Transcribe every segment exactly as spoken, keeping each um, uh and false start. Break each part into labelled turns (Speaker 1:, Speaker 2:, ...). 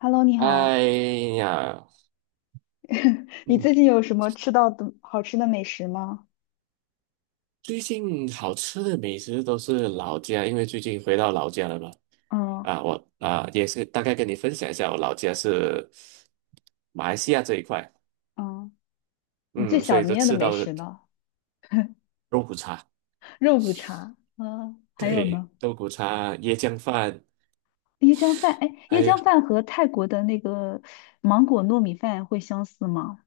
Speaker 1: Hello，你好，
Speaker 2: 哎呀，
Speaker 1: 你
Speaker 2: 嗯，
Speaker 1: 最近有什么吃到的好吃的美食吗？
Speaker 2: 最近好吃的美食都是老家，因为最近回到老家了嘛。
Speaker 1: 嗯
Speaker 2: 啊，我啊也是大概跟你分享一下，我老家是马来西亚这一块，
Speaker 1: 嗯，你最
Speaker 2: 嗯，所以
Speaker 1: 想
Speaker 2: 就
Speaker 1: 念的
Speaker 2: 吃到
Speaker 1: 美
Speaker 2: 了
Speaker 1: 食呢？
Speaker 2: 肉骨茶，
Speaker 1: 肉骨茶，嗯，还有
Speaker 2: 对，
Speaker 1: 呢，
Speaker 2: 肉骨茶、椰浆饭，
Speaker 1: 椰浆饭。哎，
Speaker 2: 还
Speaker 1: 椰
Speaker 2: 有
Speaker 1: 浆饭和泰国的那个芒果糯米饭会相似吗？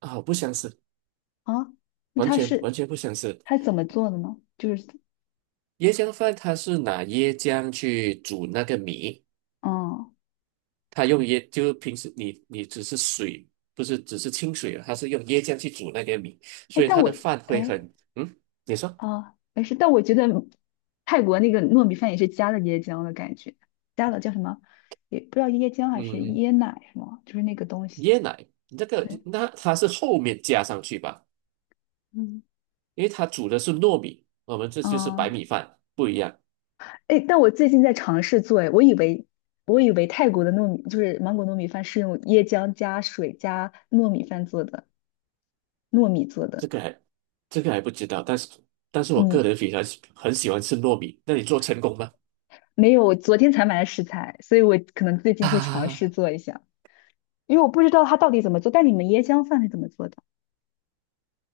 Speaker 2: 啊，不相似，
Speaker 1: 啊，那
Speaker 2: 完
Speaker 1: 它
Speaker 2: 全完
Speaker 1: 是
Speaker 2: 全不相似。
Speaker 1: 它是怎么做的呢？就是，
Speaker 2: 椰浆饭它是拿椰浆去煮那个米，
Speaker 1: 嗯，
Speaker 2: 它用椰，就是平时你你只是水，不是只是清水它是用椰浆去煮那个米，
Speaker 1: 哎，
Speaker 2: 所以
Speaker 1: 但
Speaker 2: 它
Speaker 1: 我
Speaker 2: 的饭会
Speaker 1: 哎
Speaker 2: 很，嗯，你说，
Speaker 1: 啊，没事，但我觉得泰国那个糯米饭也是加了椰浆的感觉，加了叫什么？也不知道椰浆还是
Speaker 2: 嗯，
Speaker 1: 椰奶是吗？就是那个东西。
Speaker 2: 椰奶这个
Speaker 1: 对，
Speaker 2: 那它是后面加上去吧，
Speaker 1: 嗯，
Speaker 2: 因为它煮的是糯米，我们这就是白
Speaker 1: 啊，
Speaker 2: 米饭不一样，
Speaker 1: 哎，但我最近在尝试做，哎，我以为我以为泰国的糯米就是芒果糯米饭是用椰浆加水加糯米饭做的，糯米做
Speaker 2: 这
Speaker 1: 的。
Speaker 2: 个还这个还不知道，但是但是我个
Speaker 1: 你
Speaker 2: 人非常喜很喜欢吃糯米，那你做成功吗？
Speaker 1: 没有，我昨天才买的食材，所以我可能最 近会尝试
Speaker 2: 啊，
Speaker 1: 做一下，因为我不知道它到底怎么做。但你们椰浆饭是怎么做的？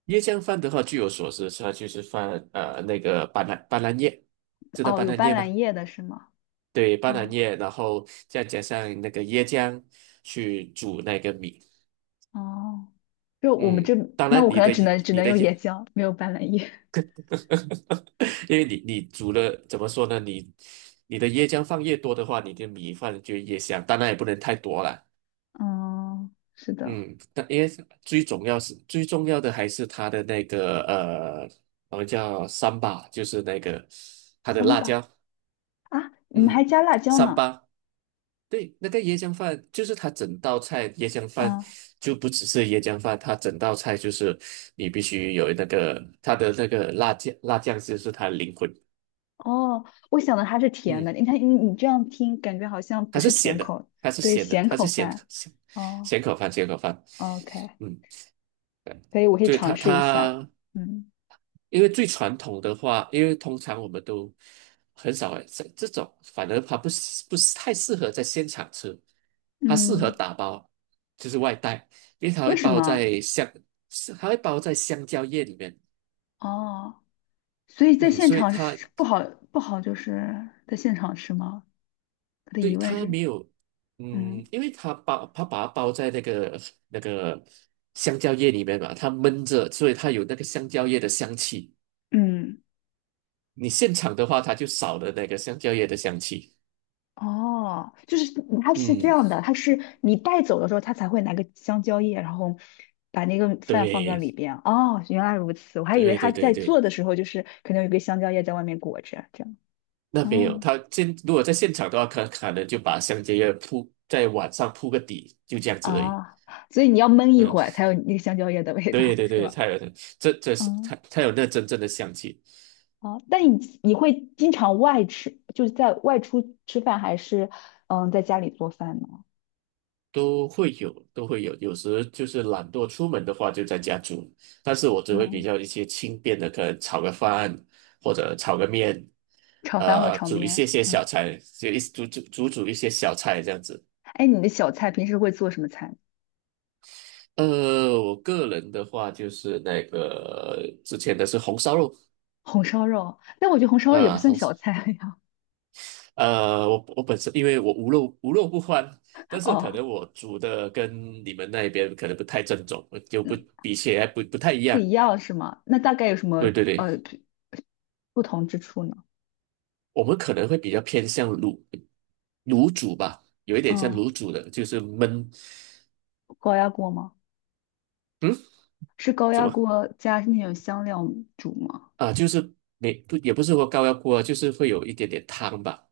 Speaker 2: 椰浆饭的话，据我所知，它就是放呃那个斑斓斑斓叶，知道
Speaker 1: 哦，
Speaker 2: 斑
Speaker 1: 有
Speaker 2: 斓
Speaker 1: 斑
Speaker 2: 叶
Speaker 1: 斓
Speaker 2: 吗？
Speaker 1: 叶的是吗？
Speaker 2: 对，斑斓
Speaker 1: 哦
Speaker 2: 叶，然后再加上那个椰浆去煮那个米。
Speaker 1: 哦，就我们
Speaker 2: 嗯，
Speaker 1: 这，
Speaker 2: 当
Speaker 1: 那
Speaker 2: 然
Speaker 1: 我可
Speaker 2: 你
Speaker 1: 能
Speaker 2: 的
Speaker 1: 只能只
Speaker 2: 你
Speaker 1: 能
Speaker 2: 的
Speaker 1: 用
Speaker 2: 椰，
Speaker 1: 椰浆，没有斑斓叶。
Speaker 2: 因为你你煮了怎么说呢？你你的椰浆放越多的话，你的米饭就越香。当然也不能太多了。
Speaker 1: 嗯，是的，
Speaker 2: 嗯，但因为最重要是最重要的还是它的那个呃，我们叫三巴，就是那个它的
Speaker 1: 行
Speaker 2: 辣
Speaker 1: 吧。
Speaker 2: 椒。
Speaker 1: 啊，你们还
Speaker 2: 嗯，
Speaker 1: 加辣椒
Speaker 2: 三
Speaker 1: 呢？
Speaker 2: 巴。对，那个椰浆饭就是它整道菜，椰浆饭
Speaker 1: 啊。
Speaker 2: 就不只是椰浆饭，它整道菜就是你必须有那个它的那个辣酱，辣酱就是它的灵魂。
Speaker 1: 哦，我想的它是甜
Speaker 2: 嗯，
Speaker 1: 的，你看你你这样听，感觉好像不
Speaker 2: 它是
Speaker 1: 是甜
Speaker 2: 咸的，
Speaker 1: 口，
Speaker 2: 它是
Speaker 1: 对，
Speaker 2: 咸的，
Speaker 1: 咸
Speaker 2: 它是
Speaker 1: 口
Speaker 2: 咸
Speaker 1: 饭。
Speaker 2: 咸
Speaker 1: 哦
Speaker 2: 咸口饭，咸口饭。
Speaker 1: ，OK，
Speaker 2: 嗯，
Speaker 1: 可以，我可以
Speaker 2: 对
Speaker 1: 尝
Speaker 2: 他
Speaker 1: 试一下。
Speaker 2: 他，
Speaker 1: 嗯
Speaker 2: 因为最传统的话，因为通常我们都很少在这种，反而它不是不是太适合在现场吃，它适合
Speaker 1: 嗯，
Speaker 2: 打包，就是外带，因为它会
Speaker 1: 为什
Speaker 2: 包
Speaker 1: 么？
Speaker 2: 在香，是它会包在香蕉叶里面，
Speaker 1: 哦，所以在
Speaker 2: 嗯，
Speaker 1: 现
Speaker 2: 所以
Speaker 1: 场
Speaker 2: 它
Speaker 1: 是不好不好，就是在现场吃吗？我的
Speaker 2: 对
Speaker 1: 疑问
Speaker 2: 它
Speaker 1: 是，
Speaker 2: 没有，
Speaker 1: 嗯
Speaker 2: 嗯，因为它包它把它包在那个那个香蕉叶里面嘛，它闷着，所以它有那个香蕉叶的香气。
Speaker 1: 嗯。
Speaker 2: 你现场的话，它就少了那个香蕉叶的香气。
Speaker 1: 哦，就是它是这
Speaker 2: 嗯，
Speaker 1: 样的，它是你带走的时候，它才会拿个香蕉叶，然后把那个饭放在
Speaker 2: 对，
Speaker 1: 里边。哦，原来如此，我还以为
Speaker 2: 对
Speaker 1: 他
Speaker 2: 对对
Speaker 1: 在
Speaker 2: 对，
Speaker 1: 做的时候就是可能有一个香蕉叶在外面裹着，这样。
Speaker 2: 那没有，
Speaker 1: 哦，
Speaker 2: 它现如果在现场的话，可可能就把香蕉叶铺在晚上铺个底，就这样子而已。
Speaker 1: 啊，所以你要焖一
Speaker 2: 嗯，
Speaker 1: 会儿才有那个香蕉叶的味道，
Speaker 2: 对对
Speaker 1: 是
Speaker 2: 对，
Speaker 1: 吧？
Speaker 2: 它有这这是
Speaker 1: 嗯，
Speaker 2: 它它有那真正的香气。
Speaker 1: 好，但你你会经常外吃，就是在外出吃饭，还是嗯在家里做饭呢？
Speaker 2: 都会有，都会有。有时就是懒惰出门的话，就在家煮。但是我只会比
Speaker 1: 嗯，
Speaker 2: 较一些轻便的，可能炒个饭或者炒个面，
Speaker 1: 炒饭或
Speaker 2: 呃，
Speaker 1: 炒
Speaker 2: 煮一
Speaker 1: 面。
Speaker 2: 些些
Speaker 1: 嗯，
Speaker 2: 小菜，就一煮煮煮煮一些小菜这样子。
Speaker 1: 哎，你的小菜平时会做什么菜呢？
Speaker 2: 呃，我个人的话就是那个之前的是红烧肉
Speaker 1: 红烧肉，但我觉得红烧肉也不
Speaker 2: 啊，
Speaker 1: 算
Speaker 2: 红烧。
Speaker 1: 小菜呀。
Speaker 2: 呃，我我本身因为我无肉无肉不欢，但 是可
Speaker 1: 哦，
Speaker 2: 能我煮的跟你们那边可能不太正宗，就不
Speaker 1: 那
Speaker 2: 比起来不不太一
Speaker 1: 不
Speaker 2: 样。
Speaker 1: 一样是吗？那大概有什么
Speaker 2: 对对对。
Speaker 1: 呃不同之处呢？
Speaker 2: 我们可能会比较偏向卤卤煮吧，有一点像
Speaker 1: 嗯，
Speaker 2: 卤煮的，就是焖，
Speaker 1: 高压锅吗？
Speaker 2: 嗯，
Speaker 1: 是高
Speaker 2: 什
Speaker 1: 压
Speaker 2: 么
Speaker 1: 锅加那种香料煮吗？
Speaker 2: 啊？就是没不也不是说高压锅啊就是会有一点点汤吧，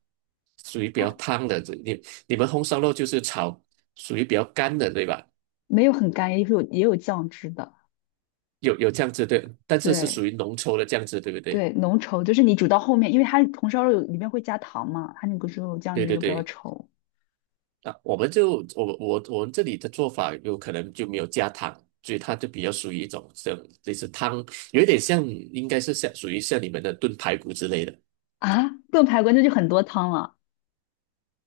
Speaker 2: 属于比
Speaker 1: 啊，
Speaker 2: 较汤的。这你你们红烧肉就是炒，属于比较干的，对吧？
Speaker 1: 没有很干，也有也有酱汁的。
Speaker 2: 有有酱汁对，但是是属
Speaker 1: 对
Speaker 2: 于浓稠的酱汁，对不对？
Speaker 1: 对，浓稠就是你煮到后面，因为它红烧肉里面会加糖嘛，它那个猪肉酱
Speaker 2: 对
Speaker 1: 汁
Speaker 2: 对
Speaker 1: 就比较
Speaker 2: 对，
Speaker 1: 稠
Speaker 2: 啊，我们就我我我们这里的做法有可能就没有加糖，所以它就比较属于一种像类似汤，有一点像应该是像属于像你们的炖排骨之类的，
Speaker 1: 啊。炖排骨那就很多汤了，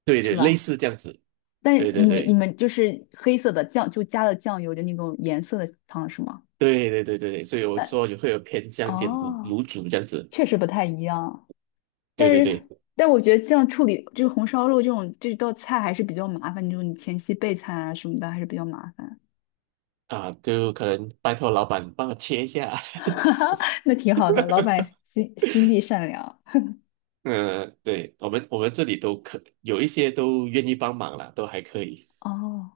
Speaker 2: 对
Speaker 1: 是
Speaker 2: 对，类
Speaker 1: 吧？
Speaker 2: 似这样子，
Speaker 1: 但
Speaker 2: 对对
Speaker 1: 你们你
Speaker 2: 对
Speaker 1: 们就是黑色的酱，就加了酱油的那种颜色的汤是吗？
Speaker 2: 对对对对对，所以我
Speaker 1: 那
Speaker 2: 说也会有偏向一点卤
Speaker 1: 哦，
Speaker 2: 卤煮这样子，
Speaker 1: 确实不太一样，但
Speaker 2: 对对
Speaker 1: 是
Speaker 2: 对
Speaker 1: 但我觉得这样处理这个红烧肉这种这道菜还是比较麻烦，就是你前期备菜啊什么的还是比较麻烦。
Speaker 2: 啊，就可能拜托老板帮我切一下，
Speaker 1: 哈哈那挺好的，老板 心心地善良。
Speaker 2: 嗯，对我们我们这里都可有一些都愿意帮忙啦，都还可以，
Speaker 1: 哦，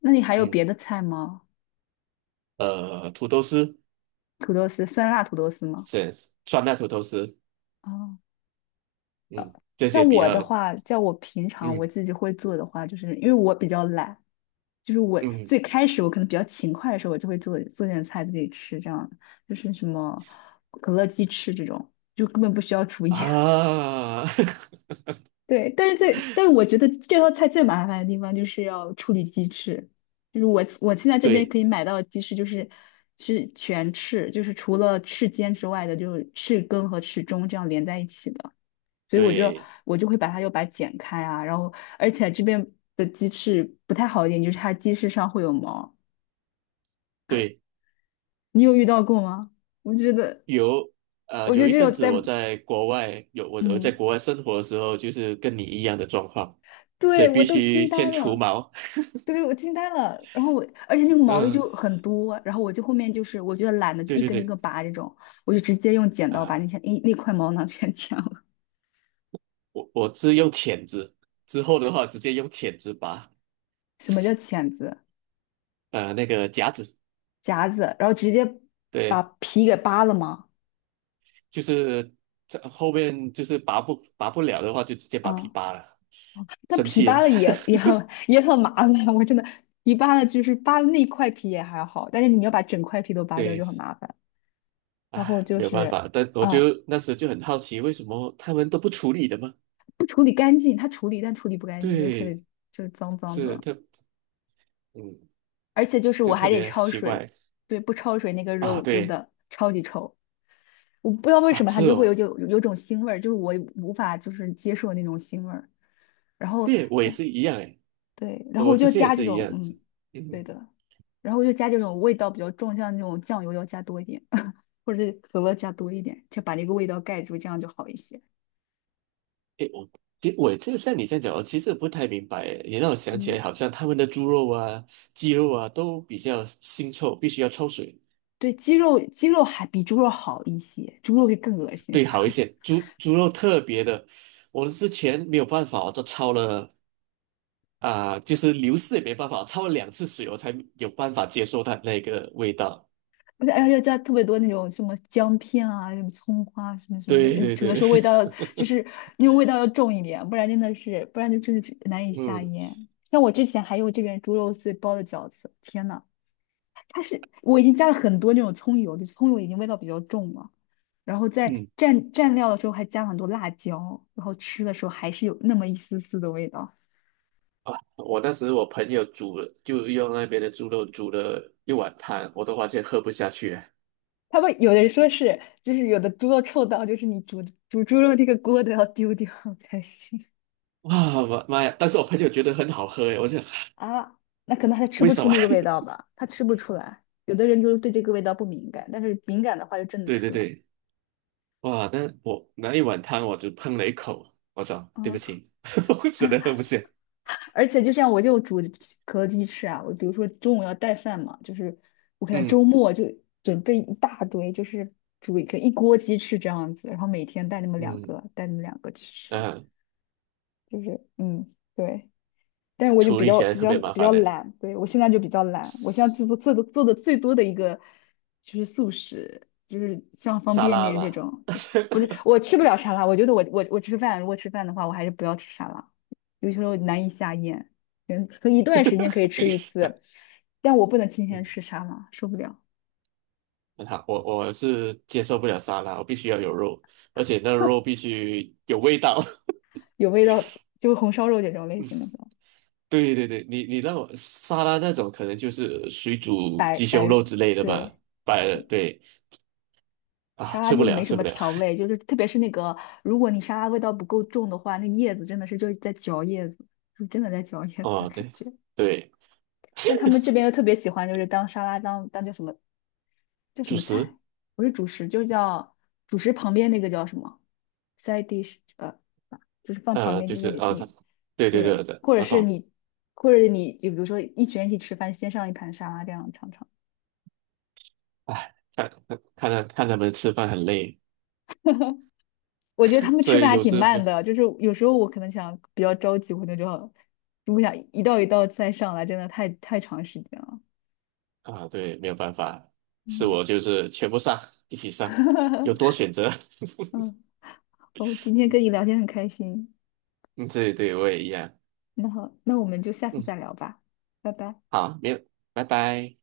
Speaker 1: 那你还有别
Speaker 2: 嗯，
Speaker 1: 的菜吗？
Speaker 2: 呃，土豆丝。
Speaker 1: 土豆丝，酸辣土豆丝吗？
Speaker 2: 是酸辣土豆丝，
Speaker 1: 哦，
Speaker 2: 嗯，这些
Speaker 1: 像
Speaker 2: 比
Speaker 1: 我的
Speaker 2: 较，
Speaker 1: 话，在我平常我
Speaker 2: 嗯
Speaker 1: 自己会做的话，就是因为我比较懒，就是我
Speaker 2: 嗯
Speaker 1: 最开始我可能比较勤快的时候，我就会做做点菜自己吃，这样就是什么可乐鸡翅这种，就根本不需要厨艺。
Speaker 2: 啊，
Speaker 1: 对，但是最，但是我觉得这道菜最麻烦的地方就是要处理鸡翅，就是我我现在这边
Speaker 2: 对
Speaker 1: 可以买到的鸡翅就是是全翅，就是除了翅尖之外的，就是翅根和翅中这样连在一起的。所以我就
Speaker 2: 对
Speaker 1: 我就会把它又把它剪开啊，然后而且这边的鸡翅不太好一点，就是它鸡翅上会有毛，
Speaker 2: 对，
Speaker 1: 你有遇到过吗？我觉得
Speaker 2: 有呃
Speaker 1: 我觉
Speaker 2: 有
Speaker 1: 得
Speaker 2: 一
Speaker 1: 这
Speaker 2: 阵
Speaker 1: 种
Speaker 2: 子
Speaker 1: 带，
Speaker 2: 我在国外有我我在
Speaker 1: 嗯，
Speaker 2: 国外生活的时候，就是跟你一样的状况，所
Speaker 1: 对
Speaker 2: 以
Speaker 1: 我
Speaker 2: 必
Speaker 1: 都
Speaker 2: 须
Speaker 1: 惊呆
Speaker 2: 先除
Speaker 1: 了，
Speaker 2: 毛，
Speaker 1: 对我惊呆了，然后我而且那个 毛衣
Speaker 2: 嗯，
Speaker 1: 就很多，然后我就后面就是我觉得懒得就
Speaker 2: 对
Speaker 1: 一
Speaker 2: 对
Speaker 1: 根一
Speaker 2: 对
Speaker 1: 根拔这种，我就直接用剪刀把
Speaker 2: 啊，
Speaker 1: 那些那那块毛囊 全剪了。
Speaker 2: 我我是用钳子，之后的话直接用钳子拔，
Speaker 1: 什么叫钳子、
Speaker 2: 呃那个夹子，
Speaker 1: 夹子，然后直接把
Speaker 2: 对，
Speaker 1: 皮给扒了吗？
Speaker 2: 就是这后面就是拔不拔不了的话，就直接把皮
Speaker 1: 嗯。
Speaker 2: 扒了。
Speaker 1: 但
Speaker 2: 生
Speaker 1: 皮
Speaker 2: 气
Speaker 1: 扒
Speaker 2: 了。
Speaker 1: 了也 也很也很麻烦，我真的皮扒了就是扒了那块皮也还好，但是你要把整块皮都扒掉就
Speaker 2: 对，
Speaker 1: 很麻烦。然后
Speaker 2: 唉，
Speaker 1: 就
Speaker 2: 没有办
Speaker 1: 是
Speaker 2: 法，但我
Speaker 1: 啊、
Speaker 2: 就那时就很好奇，为什么他们都不处理的吗？
Speaker 1: 不处理干净，它处理但处理不干净，就特别
Speaker 2: 对，
Speaker 1: 就是脏脏
Speaker 2: 是
Speaker 1: 的，
Speaker 2: 特，嗯，
Speaker 1: 而且就是
Speaker 2: 就
Speaker 1: 我
Speaker 2: 特
Speaker 1: 还得
Speaker 2: 别
Speaker 1: 焯
Speaker 2: 奇
Speaker 1: 水，
Speaker 2: 怪
Speaker 1: 对，不焯水那个
Speaker 2: 啊。
Speaker 1: 肉真
Speaker 2: 对
Speaker 1: 的超级臭，我不知道为
Speaker 2: 啊，
Speaker 1: 什么它
Speaker 2: 是
Speaker 1: 就会
Speaker 2: 哦，
Speaker 1: 有有有种腥味儿，就是我无法就是接受那种腥味儿。然后
Speaker 2: 对，我也
Speaker 1: 像
Speaker 2: 是一样诶，
Speaker 1: 对，然后
Speaker 2: 我
Speaker 1: 我
Speaker 2: 之
Speaker 1: 就
Speaker 2: 前也
Speaker 1: 加这
Speaker 2: 是一
Speaker 1: 种，
Speaker 2: 样子。
Speaker 1: 嗯，对
Speaker 2: 嗯，
Speaker 1: 的，然后我就加这种味道比较重，像那种酱油要加多一点，或者是可乐加多一点，就把那个味道盖住，这样就好一些。
Speaker 2: 诶，我其实我就像你这样讲，我其实不太明白诶，也让我想起来，
Speaker 1: 嗯，
Speaker 2: 好像他们的猪肉啊、鸡肉啊都比较腥臭，必须要焯水。
Speaker 1: 对，鸡肉鸡肉还比猪肉好一些，猪肉会更恶心，
Speaker 2: 对，好一 些，猪猪肉特别的，我之前没有办法，我都焯了啊、就是流失也没办法，焯了两次水，我才有办法接受它那个味道。
Speaker 1: 而且而且要加特别多那种什么姜片啊、什么葱花、什么什么的，
Speaker 2: 对
Speaker 1: 呃
Speaker 2: 对
Speaker 1: 主要
Speaker 2: 对，
Speaker 1: 是味道就是那种味道要重一点，不然真的是不然就真的是难以 下
Speaker 2: 嗯
Speaker 1: 咽。像我之前还有这边猪肉碎包的饺子，天呐！它是我已经加了很多那种葱油，就是葱油已经味道比较重了，然后在
Speaker 2: 嗯
Speaker 1: 蘸蘸料的时候还加了很多辣椒，然后吃的时候还是有那么一丝丝的味道。
Speaker 2: 啊，我当时我朋友煮了，就用那边的猪肉煮了一碗汤，我都完全喝不下去啊
Speaker 1: 他们有的人说是，就是有的猪肉臭到，就是你煮煮猪肉那个锅都要丢掉才行
Speaker 2: 哇妈妈呀！但是我朋友觉得很好喝诶，我就
Speaker 1: 啊。那可能他 吃
Speaker 2: 为
Speaker 1: 不
Speaker 2: 什
Speaker 1: 出
Speaker 2: 么？
Speaker 1: 那个味道 吧，他吃不出来。有的人就是对这个味道不敏感，但是敏感的话就真的
Speaker 2: 对
Speaker 1: 吃
Speaker 2: 对
Speaker 1: 不了。
Speaker 2: 对，哇，那我那一碗汤我就喷了一口，我说对不
Speaker 1: 啊。
Speaker 2: 起，我真的喝不下。
Speaker 1: 而且就像我就煮可乐鸡翅啊，我比如说中午要带饭嘛，就是我可能
Speaker 2: 嗯
Speaker 1: 周末就准备一大堆，就是煮一个一锅鸡翅这样子，然后每天带那么两
Speaker 2: 嗯
Speaker 1: 个，带那么两个去吃，
Speaker 2: 嗯，
Speaker 1: 就是嗯，对。但是我就
Speaker 2: 处
Speaker 1: 比
Speaker 2: 理
Speaker 1: 较
Speaker 2: 起来
Speaker 1: 比
Speaker 2: 特
Speaker 1: 较
Speaker 2: 别麻
Speaker 1: 比
Speaker 2: 烦
Speaker 1: 较
Speaker 2: 的
Speaker 1: 懒，对，我现在就比较懒，我现在做做做的做的最多的一个就是素食，就是像方
Speaker 2: 沙
Speaker 1: 便
Speaker 2: 拉
Speaker 1: 面这
Speaker 2: 吧。
Speaker 1: 种，对，不是 我吃不了沙拉，我觉得我我我吃饭如果吃饭的话，我还是不要吃沙拉，有些时候难以下咽，嗯，可能一段时间可以吃一次，但我不能天天
Speaker 2: 嗯，
Speaker 1: 吃沙拉，受不了，
Speaker 2: 很好，我我是接受不了沙拉，我必须要有肉，而且那个肉必须有味道。
Speaker 1: 有味道，就红烧肉这种类型的，
Speaker 2: 对对对，你你那种沙拉那种可能就是水煮
Speaker 1: 白
Speaker 2: 鸡胸
Speaker 1: 白，
Speaker 2: 肉之类的吧，
Speaker 1: 对。
Speaker 2: 白了对啊，
Speaker 1: 沙拉
Speaker 2: 吃不
Speaker 1: 就
Speaker 2: 了
Speaker 1: 没什
Speaker 2: 吃
Speaker 1: 么
Speaker 2: 不了。
Speaker 1: 调味，就是特别是那个，如果你沙拉味道不够重的话，那叶子真的是就是在嚼叶子，就真的在嚼叶子的
Speaker 2: 哦，
Speaker 1: 感
Speaker 2: 对
Speaker 1: 觉。
Speaker 2: 对，
Speaker 1: 但他们这边 又特别喜欢，就是当沙拉当当叫什么叫什
Speaker 2: 主
Speaker 1: 么
Speaker 2: 食
Speaker 1: 菜，不是主食，就叫主食旁边那个叫什么 side dish，呃，就是放旁
Speaker 2: 呃
Speaker 1: 边，
Speaker 2: 就
Speaker 1: 就
Speaker 2: 是
Speaker 1: 是你
Speaker 2: 啊，这
Speaker 1: 你
Speaker 2: 对对对
Speaker 1: 对，
Speaker 2: 对，
Speaker 1: 或者
Speaker 2: 我
Speaker 1: 是
Speaker 2: 懂。
Speaker 1: 你或者你就比如说一群人一起吃饭，先上一盘沙拉这样尝尝。
Speaker 2: 哎，看看看他看他们吃饭很累，
Speaker 1: 我觉得他 们
Speaker 2: 所
Speaker 1: 吃饭
Speaker 2: 以
Speaker 1: 还
Speaker 2: 有
Speaker 1: 挺
Speaker 2: 时
Speaker 1: 慢
Speaker 2: 没。
Speaker 1: 的，就是有时候我可能想比较着急，我那就要如果想一道一道再上来，真的太太长时间了。
Speaker 2: 啊，对，没有办法，是
Speaker 1: 嗯，
Speaker 2: 我就是全部上，一起上，有 多选择。
Speaker 1: 嗯，哦，今天跟你聊天很开心。
Speaker 2: 嗯，对对，我也一样。
Speaker 1: 那好，那我们就下次
Speaker 2: 嗯，
Speaker 1: 再聊吧，拜拜。
Speaker 2: 好，没有，拜拜。